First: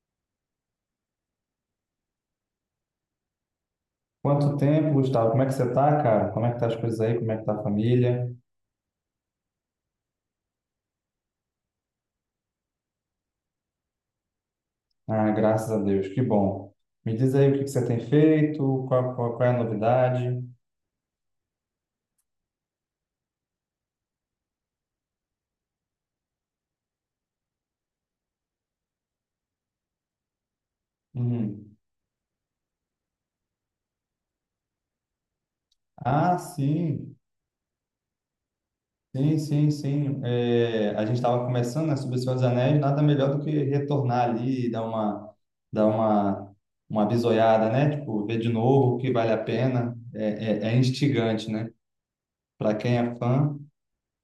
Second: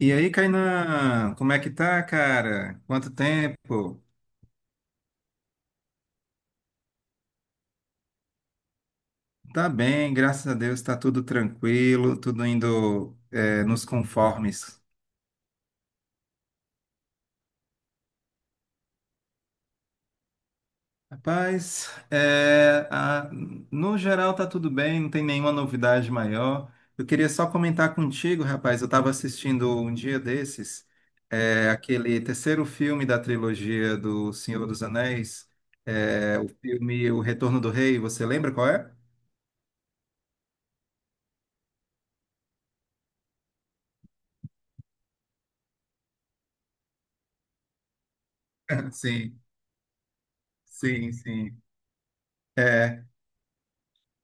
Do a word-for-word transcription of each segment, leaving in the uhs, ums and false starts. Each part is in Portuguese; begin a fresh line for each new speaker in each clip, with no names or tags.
E aí, Kainan, como é que tá, cara? Quanto tempo?
Quanto tempo, Gustavo? Como é que você tá, cara? Como é que tá as coisas aí? Como é que tá a família?
Tá bem, graças a Deus, tá tudo tranquilo, tudo indo é, nos conformes.
Ah, graças a Deus, que bom. Me diz aí o que que você tem feito, qual, qual, qual é a novidade?
Rapaz, é, a- no geral tá tudo bem, não tem nenhuma novidade maior. Eu queria só comentar contigo, rapaz, eu estava assistindo um dia desses, é,
Uhum.
aquele terceiro filme da trilogia do Senhor dos Anéis,
Ah,
é, o filme
sim,
O Retorno do Rei, você lembra qual é?
sim, sim, sim. É, a gente estava começando, né, sobre o Senhor dos Anéis, nada melhor do que retornar ali e dar uma, dar uma, uma bisoiada, né? Tipo, ver de novo o que vale a
Sim,
pena. É, é, é
sim,
instigante,
sim.
né? Para quem
É.
é fã.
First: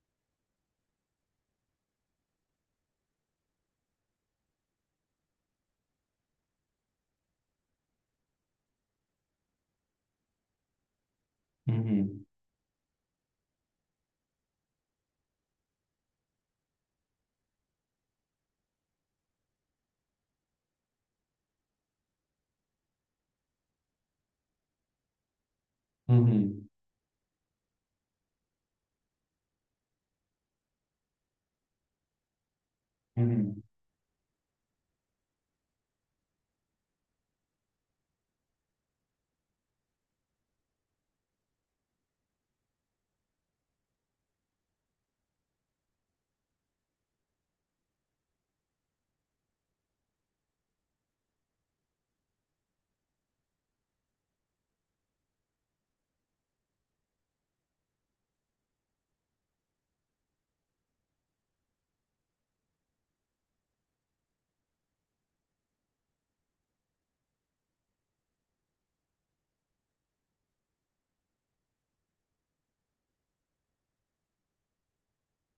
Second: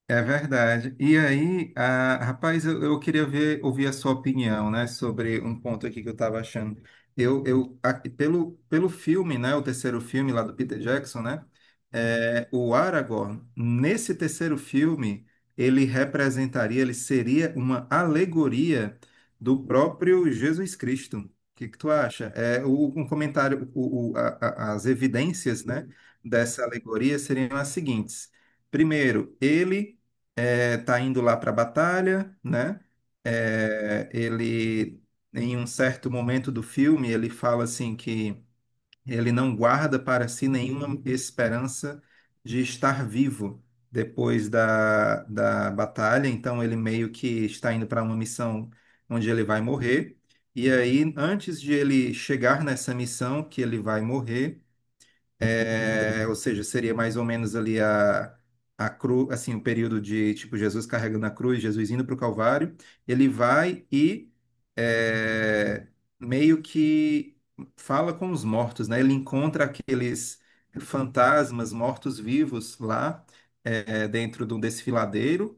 É verdade. E aí, ah, rapaz, eu, eu queria ver, ouvir a sua opinião, né, sobre um ponto aqui que eu estava achando. Eu, eu a- pelo, pelo filme, né, o terceiro filme lá do Peter Jackson, né,
Uhum.
é, o Aragorn, nesse terceiro filme, ele representaria, ele seria uma alegoria do próprio Jesus Cristo. O que que tu acha? É, o, um comentário, o, o- a- a- as evidências, né, dessa
Uhum.
alegoria seriam as seguintes. Primeiro, ele é, tá indo lá para a batalha, né?
Uhum.
É, ele, Em um certo momento do filme, ele fala assim que ele não guarda para si nenhuma esperança de estar vivo depois da, da batalha, então ele meio que está indo para uma missão onde ele vai morrer. E aí, antes de ele chegar nessa missão que ele vai morrer, é, ou seja, seria mais ou menos ali a, a cruz, assim, o período de, tipo, Jesus carregando a cruz, Jesus indo para o Calvário, ele vai e é, meio que fala com os mortos, né? Ele encontra aqueles fantasmas mortos-vivos lá é, dentro de um desfiladeiro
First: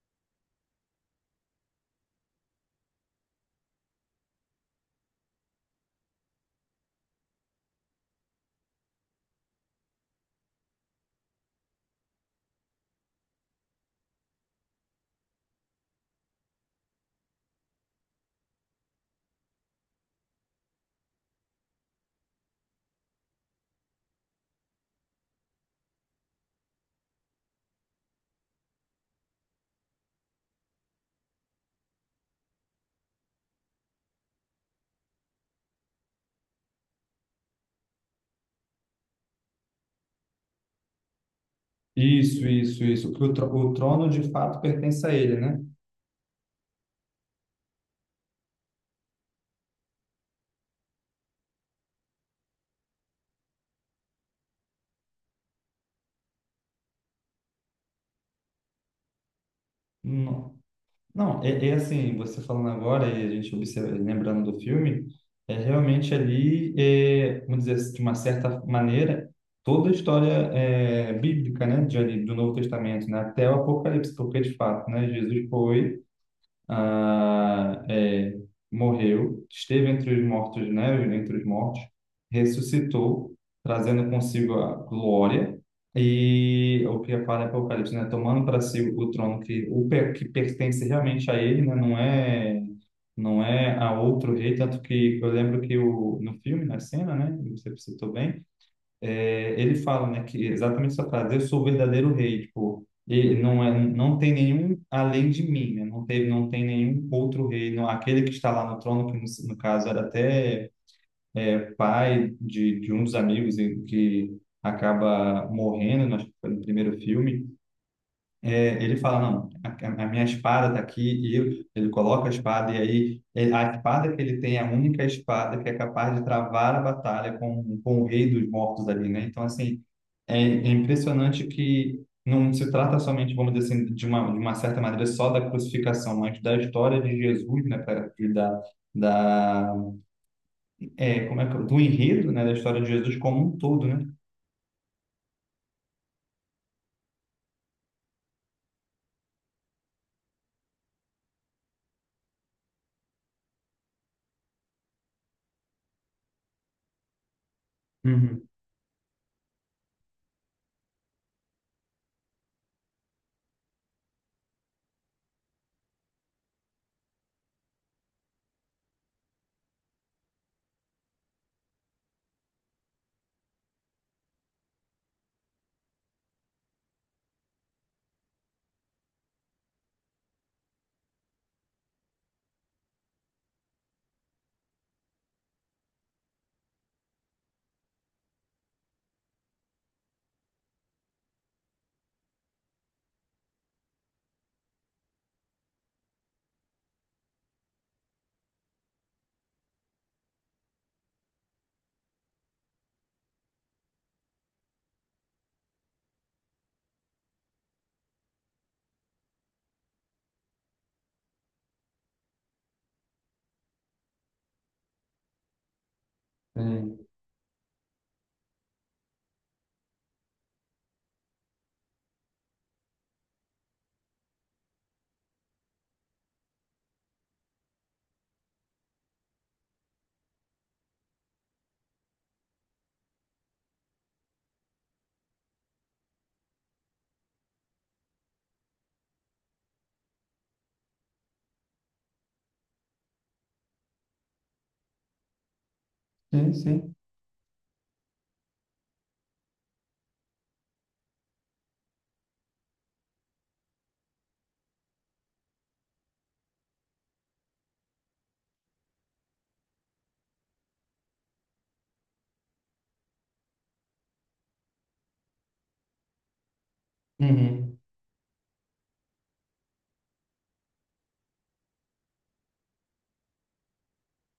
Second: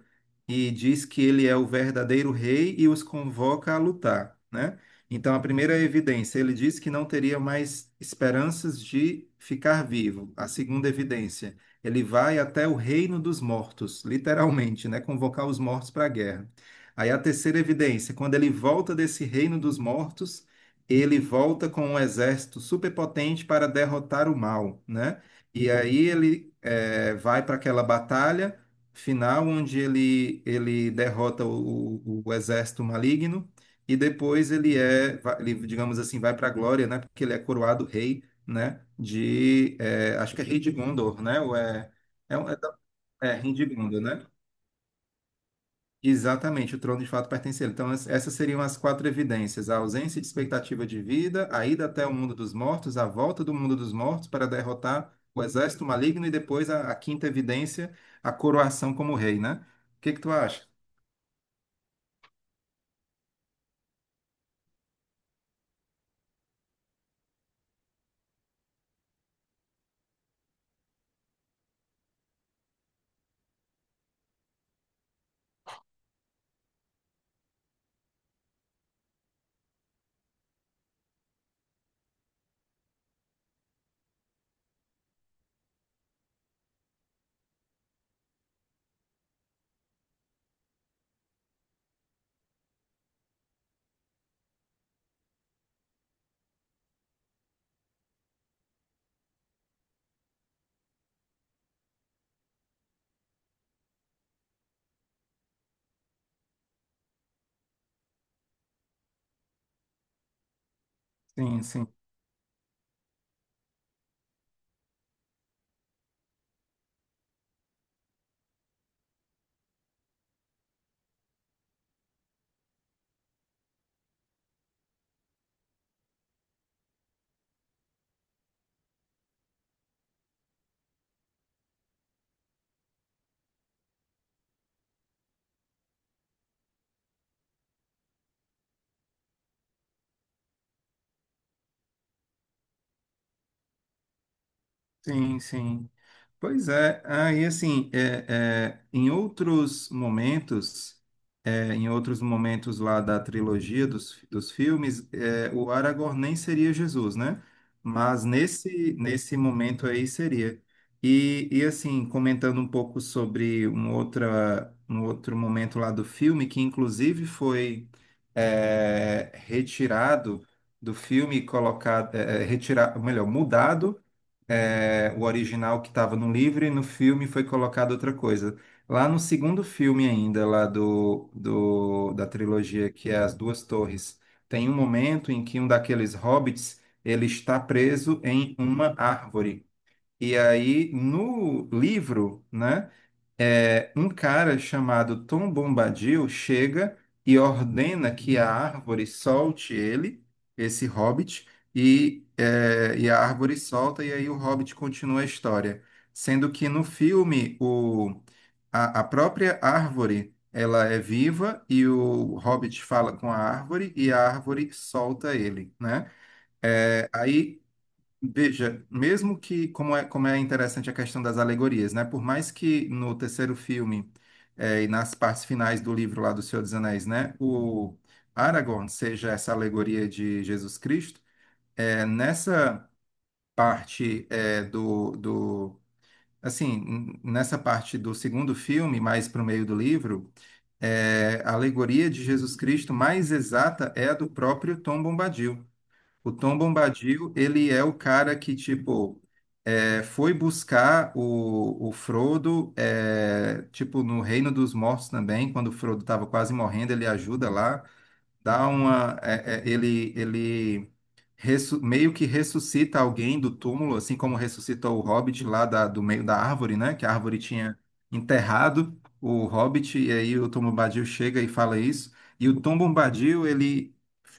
e diz que ele é o verdadeiro rei e os convoca a lutar, né? Então, a primeira evidência, ele disse que não teria mais esperanças de ficar vivo. A segunda evidência, ele vai até o reino dos mortos, literalmente, né? Convocar os mortos para a guerra. Aí a terceira evidência, quando ele volta desse reino dos mortos, ele volta com um exército superpotente para derrotar o mal, né? E aí ele eh, vai para aquela batalha final onde ele, ele derrota o o- o exército maligno e depois ele é, va- ele, digamos assim, vai para a glória, né? Porque ele é coroado rei, né? De, é, acho que é rei de Gondor, né? Ou é, é,
Isso,
um- é,
isso, isso. Que o,
é,
tro-
rei de
o
Gondor,
trono de
né?
fato pertence a ele, né?
Exatamente, o trono de fato pertence a ele. Então, es- essas seriam as quatro evidências: a ausência de expectativa de vida, a ida até o mundo dos mortos, a volta do mundo dos mortos para derrotar o exército maligno e depois a, a quinta evidência, a coroação como rei, né? O que que tu
Não,
acha?
não é, é assim, você falando agora e a gente observa, lembrando do filme, é realmente ali, é, vamos dizer assim, de uma certa maneira, toda a história é, bíblica, né? De ali, do Novo Testamento, né? Até o Apocalipse, porque de fato, né? Jesus foi ah, é, morreu, esteve entre os mortos, né, entre os mortos, ressuscitou, trazendo consigo a glória e o que fala em Apocalipse, né, tomando para si o trono que o pe- que pertence realmente a ele, né, não é não é a outro rei, tanto que eu lembro que o, no filme, na cena, né, você citou bem, é, ele fala, né, que exatamente essa frase, eu sou o verdadeiro rei, tipo, ele não é, não tem nenhum além de mim, né? Não teve, não tem nenhum outro rei, não, aquele que está lá no trono, que no, no caso era até
Sim, sim,
pai de, de um dos amigos e que acaba morrendo, né, acho que foi no primeiro filme, ele fala, não, a, a minha espada está aqui, e eu- ele coloca a espada, e aí ele- a espada que ele tem é a única espada que é capaz de travar a batalha com, com o rei dos mortos ali, né? Então, assim, é, é impressionante que não se trata somente, vamos dizer assim, de uma, de uma certa maneira, só da crucificação, mas da história de Jesus, né? pra- Da, da, é, como é que, do enredo, né? Da história de Jesus como um todo, né?
sim, sim. Pois é, aí assim, é, é, em outros momentos, é, em outros momentos lá da trilogia dos, dos filmes, é, o Aragorn nem seria Jesus, né? Mas
Uhum.
nesse, nesse momento aí seria. E, e assim, comentando um pouco sobre um, outra, um outro momento lá do filme, que inclusive foi é, retirado do filme, colocado, é, retirado, melhor, mudado é, o original que estava no livro e no filme foi colocada outra coisa. Lá no segundo filme ainda, lá do, do- da trilogia, que é As Duas Torres, tem um momento em que um daqueles hobbits ele está preso em uma árvore. E aí, no livro, né, é, um cara chamado Tom Bombadil chega e ordena que a árvore solte ele, esse hobbit, e, é, e a árvore solta, e aí o hobbit continua a história. Sendo que no filme, o, a, a própria árvore ela é viva e o hobbit fala com a árvore e a árvore solta ele, né?
É,
É, aí, veja, mesmo que, como é, como é interessante a questão das alegorias, né? Por mais que no terceiro filme eh, e nas partes finais do livro lá do Senhor dos Anéis, né? O Aragorn seja essa alegoria de Jesus Cristo, eh, nessa parte eh, do, do... Assim, n- nessa parte do segundo filme, mais para o meio do livro, eh, a alegoria de Jesus Cristo mais exata é a do próprio Tom Bombadil. O
sim,
Tom
sim.
Bombadil, ele é o cara que, tipo, é, foi buscar o, o Frodo, é, tipo, no Reino dos Mortos também, quando o Frodo estava quase morrendo, ele ajuda lá, dá uma... é, é, ele, ele ressu- meio que ressuscita alguém do túmulo, assim como ressuscitou o Hobbit lá da- do meio da árvore, né? Que a árvore
Uhum.
tinha enterrado o Hobbit, e aí o Tom Bombadil chega e fala isso. E o Tom Bombadil, ele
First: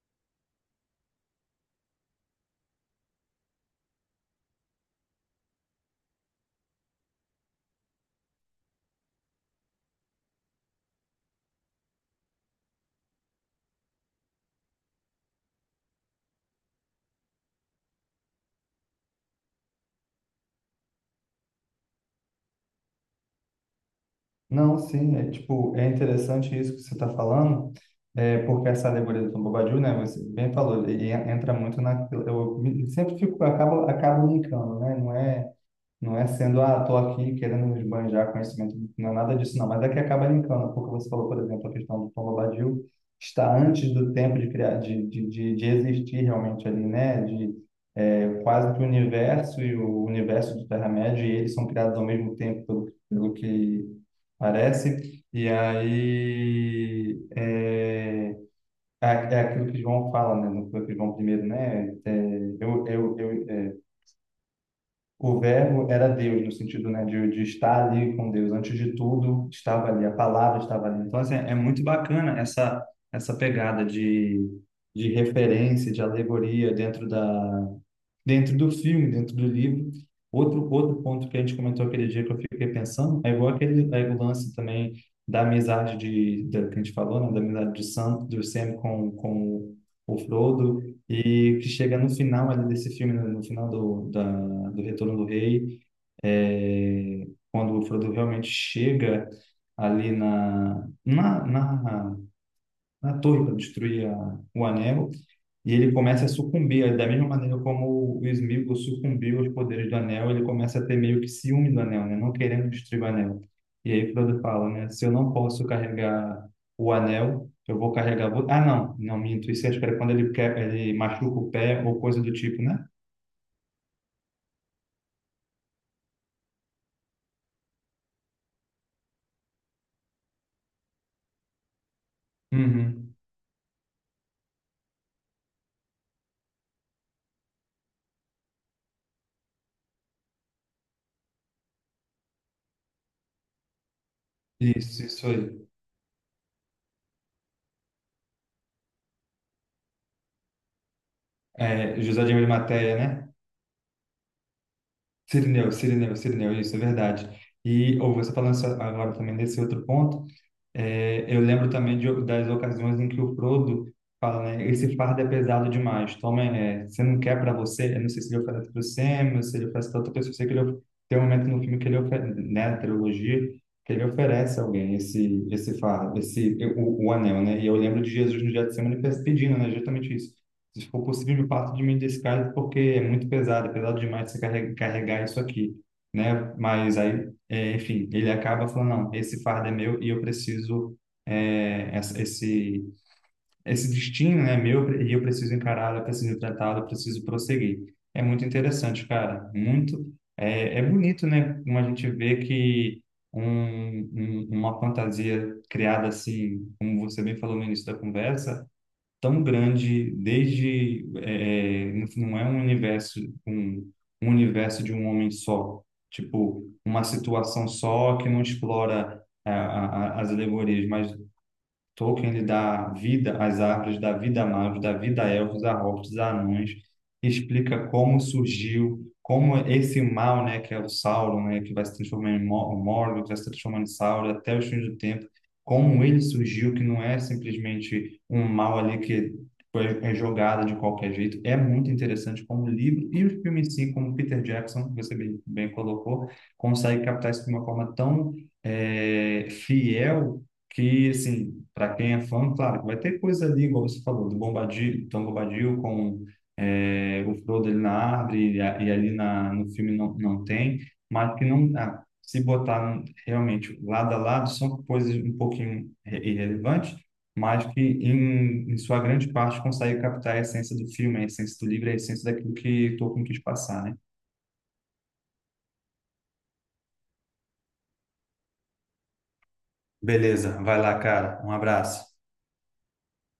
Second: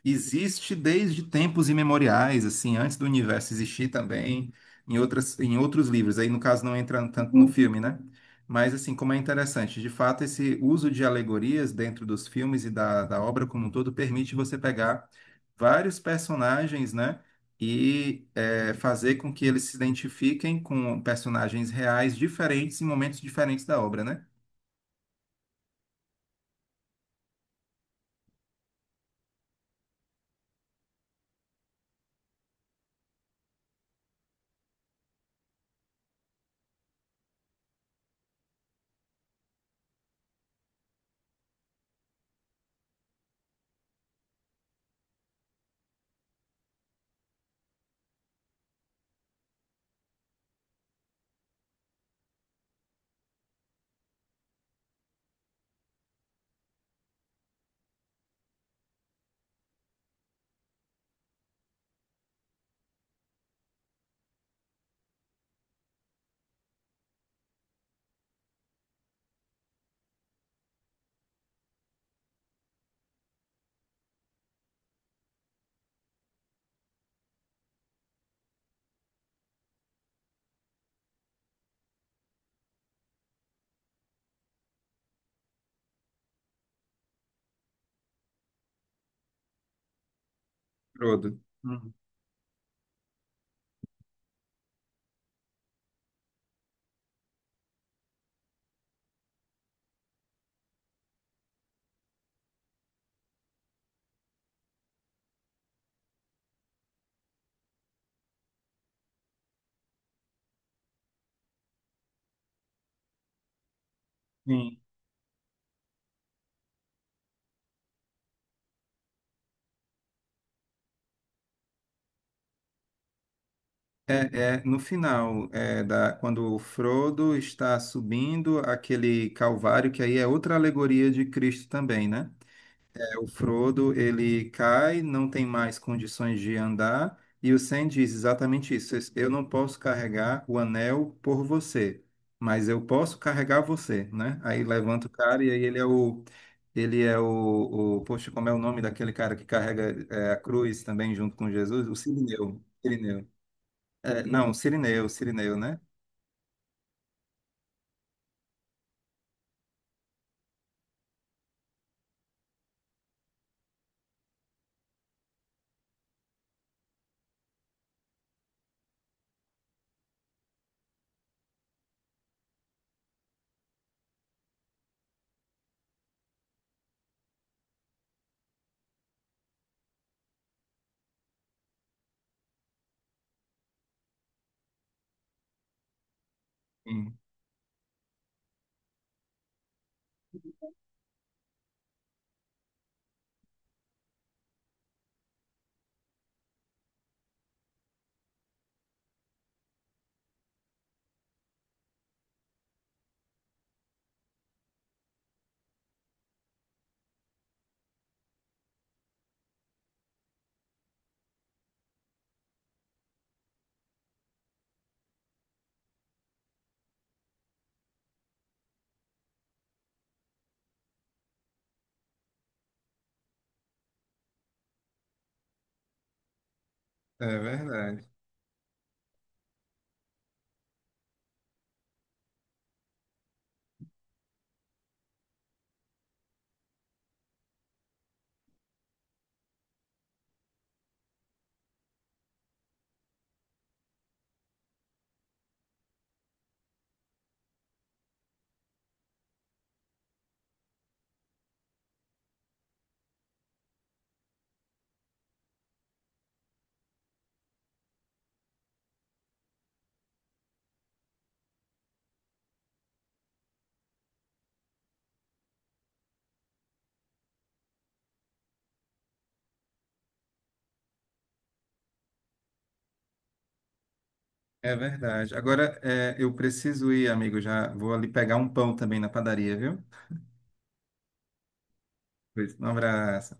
existe desde tempos imemoriais, assim, antes do universo existir também, em outras, em outros livros. Aí, no caso, não entra tanto no filme, né? Mas, assim, como é interessante, de fato, esse uso de alegorias dentro dos filmes e da, da obra como um todo permite você pegar vários personagens, né? E é, fazer com que eles se identifiquem com personagens reais diferentes em momentos diferentes da obra, né?
Não, sim, é tipo, é interessante isso que você está falando, é, porque essa alegoria do Tom Bobadil, né, você bem falou, ele en- entra muito na, eu me- sempre fico, acabo, acabo brincando, né, não é não é sendo, ah, tô aqui querendo me esbanjar conhecimento, não é nada disso, não. Mas é que acaba linkando, porque você falou, por exemplo, a questão do Tom Bombadil está antes do tempo de criar, de, de, de, de existir realmente ali, né? De é, quase que o universo e o universo de Terra-média, e eles são criados ao mesmo tempo, pelo, pelo que parece. E aí é, é, é aquilo que João fala, né? No que João primeiro, né? É, eu, eu, eu, é, o verbo era Deus, no sentido, né, de, de estar ali com Deus. Antes de tudo, estava ali, a palavra estava ali. Então, assim, é muito bacana essa, essa pegada de, de referência, de alegoria dentro da, dentro do filme, dentro do livro. Outro, outro ponto que a gente comentou aquele dia que eu fiquei pensando é igual aquele é o lance também da amizade de, da, que a gente falou, né? Da amizade de Sam, do Sam com, com o Frodo,
Frodo.
e que
Uhum.
chega no final ali desse filme, no no final do, da, do Retorno do Rei, é, quando o Frodo realmente chega ali na, na, na, na torre para destruir a, o anel, e ele começa a sucumbir, da mesma maneira como o Sméagol sucumbiu aos poderes do Anel, ele começa a ter meio que ciúme do Anel, né? Não querendo destruir o Anel. E aí Frodo fala,
Sim.
né? Se eu não posso carregar o Anel, eu vou carregar... vo- Ah, não, não, minto. Isso acho que era quando ele, quer, ele machuca o pé ou coisa do tipo, né?
É, é, no final, é, da, quando o Frodo está subindo aquele calvário, que aí é outra alegoria de Cristo também, né?
Uhum.
O Frodo, ele cai, não tem mais condições de andar, e o Sam diz exatamente isso: eu não posso carregar o anel por você, mas eu posso carregar você, né? Aí
Isso,
levanta o
isso
cara e aí
aí.
ele é o ele é o, o poxa, como é o nome daquele cara que carrega é, a cruz também junto com Jesus? O
É, José de
Cirineu.
Arimateia,
Cirineu.
né?
É, não, Cirineu, Cirineu,
Cirineu,
né?
Cirineu, Cirineu, isso é verdade. E ou você falando só agora também nesse outro ponto, é, eu lembro também de, das ocasiões em que o Frodo fala, né, esse fardo é pesado demais. Toma, é, você não quer para você. Eu não sei se ele oferece para o Sam, ou se ele oferece para outra pessoa. Eu sei que ele, of- tem um momento no filme que ele oferece, né, na trilogia, que ele oferece a alguém esse esse fardo, esse o, o anel, né? E eu lembro de Jesus no Getsemane pedindo, né, justamente isso. Se for possível, me parta de mim desse cálice, porque é muito pesado, é pesado demais você carre- carregar isso aqui, né? Mas
Sim,
aí é, enfim, ele acaba falando, não, esse fardo é meu e eu preciso, é, essa- esse, esse destino é meu e eu preciso encará-lo, eu preciso tratá-lo, eu preciso prosseguir. É muito interessante, cara, muito, é, é bonito, né, como a gente vê que um, um, uma fantasia criada assim, como você bem falou no início da conversa, tão grande, desde é, é, não não é um universo um, um universo de um homem só, tipo uma situação só que não explora a, a, a- as alegorias, mas Tolkien lhe dá vida às árvores, dá vida a magos, dá vida a elfos, a hobbits, a anões,
é
explica
verdade.
como surgiu, como esse mal, né, que é o Sauron, né, que vai se transformar em Mo- Morgoth, que vai se transformar em Sauron até os fins do tempo, como ele surgiu, que não é simplesmente um mal ali que foi- é jogado de qualquer jeito. É muito interessante como o livro e o filme em si, como Peter Jackson, que você bem, bem colocou, consegue captar isso de uma forma tão eh, fiel que, assim, para quem é fã, claro, vai ter coisa ali, igual você falou, do Bombadil, Tom Bombadil com é, o Frodo ali na árvore e, a- e ali na, no filme não, não tem, mas que não, ah, se botar realmente lado a lado, são coisas um pouquinho irre- irrelevantes, mas que em, em sua grande parte consegue captar a essência do filme, a essência do livro, a essência daquilo que Tolkien quis passar, né?
É verdade. Agora, é, eu preciso ir, amigo, já vou ali pegar um pão também na padaria, viu?
Beleza, vai lá, cara. Um abraço.
Pois. Um abraço.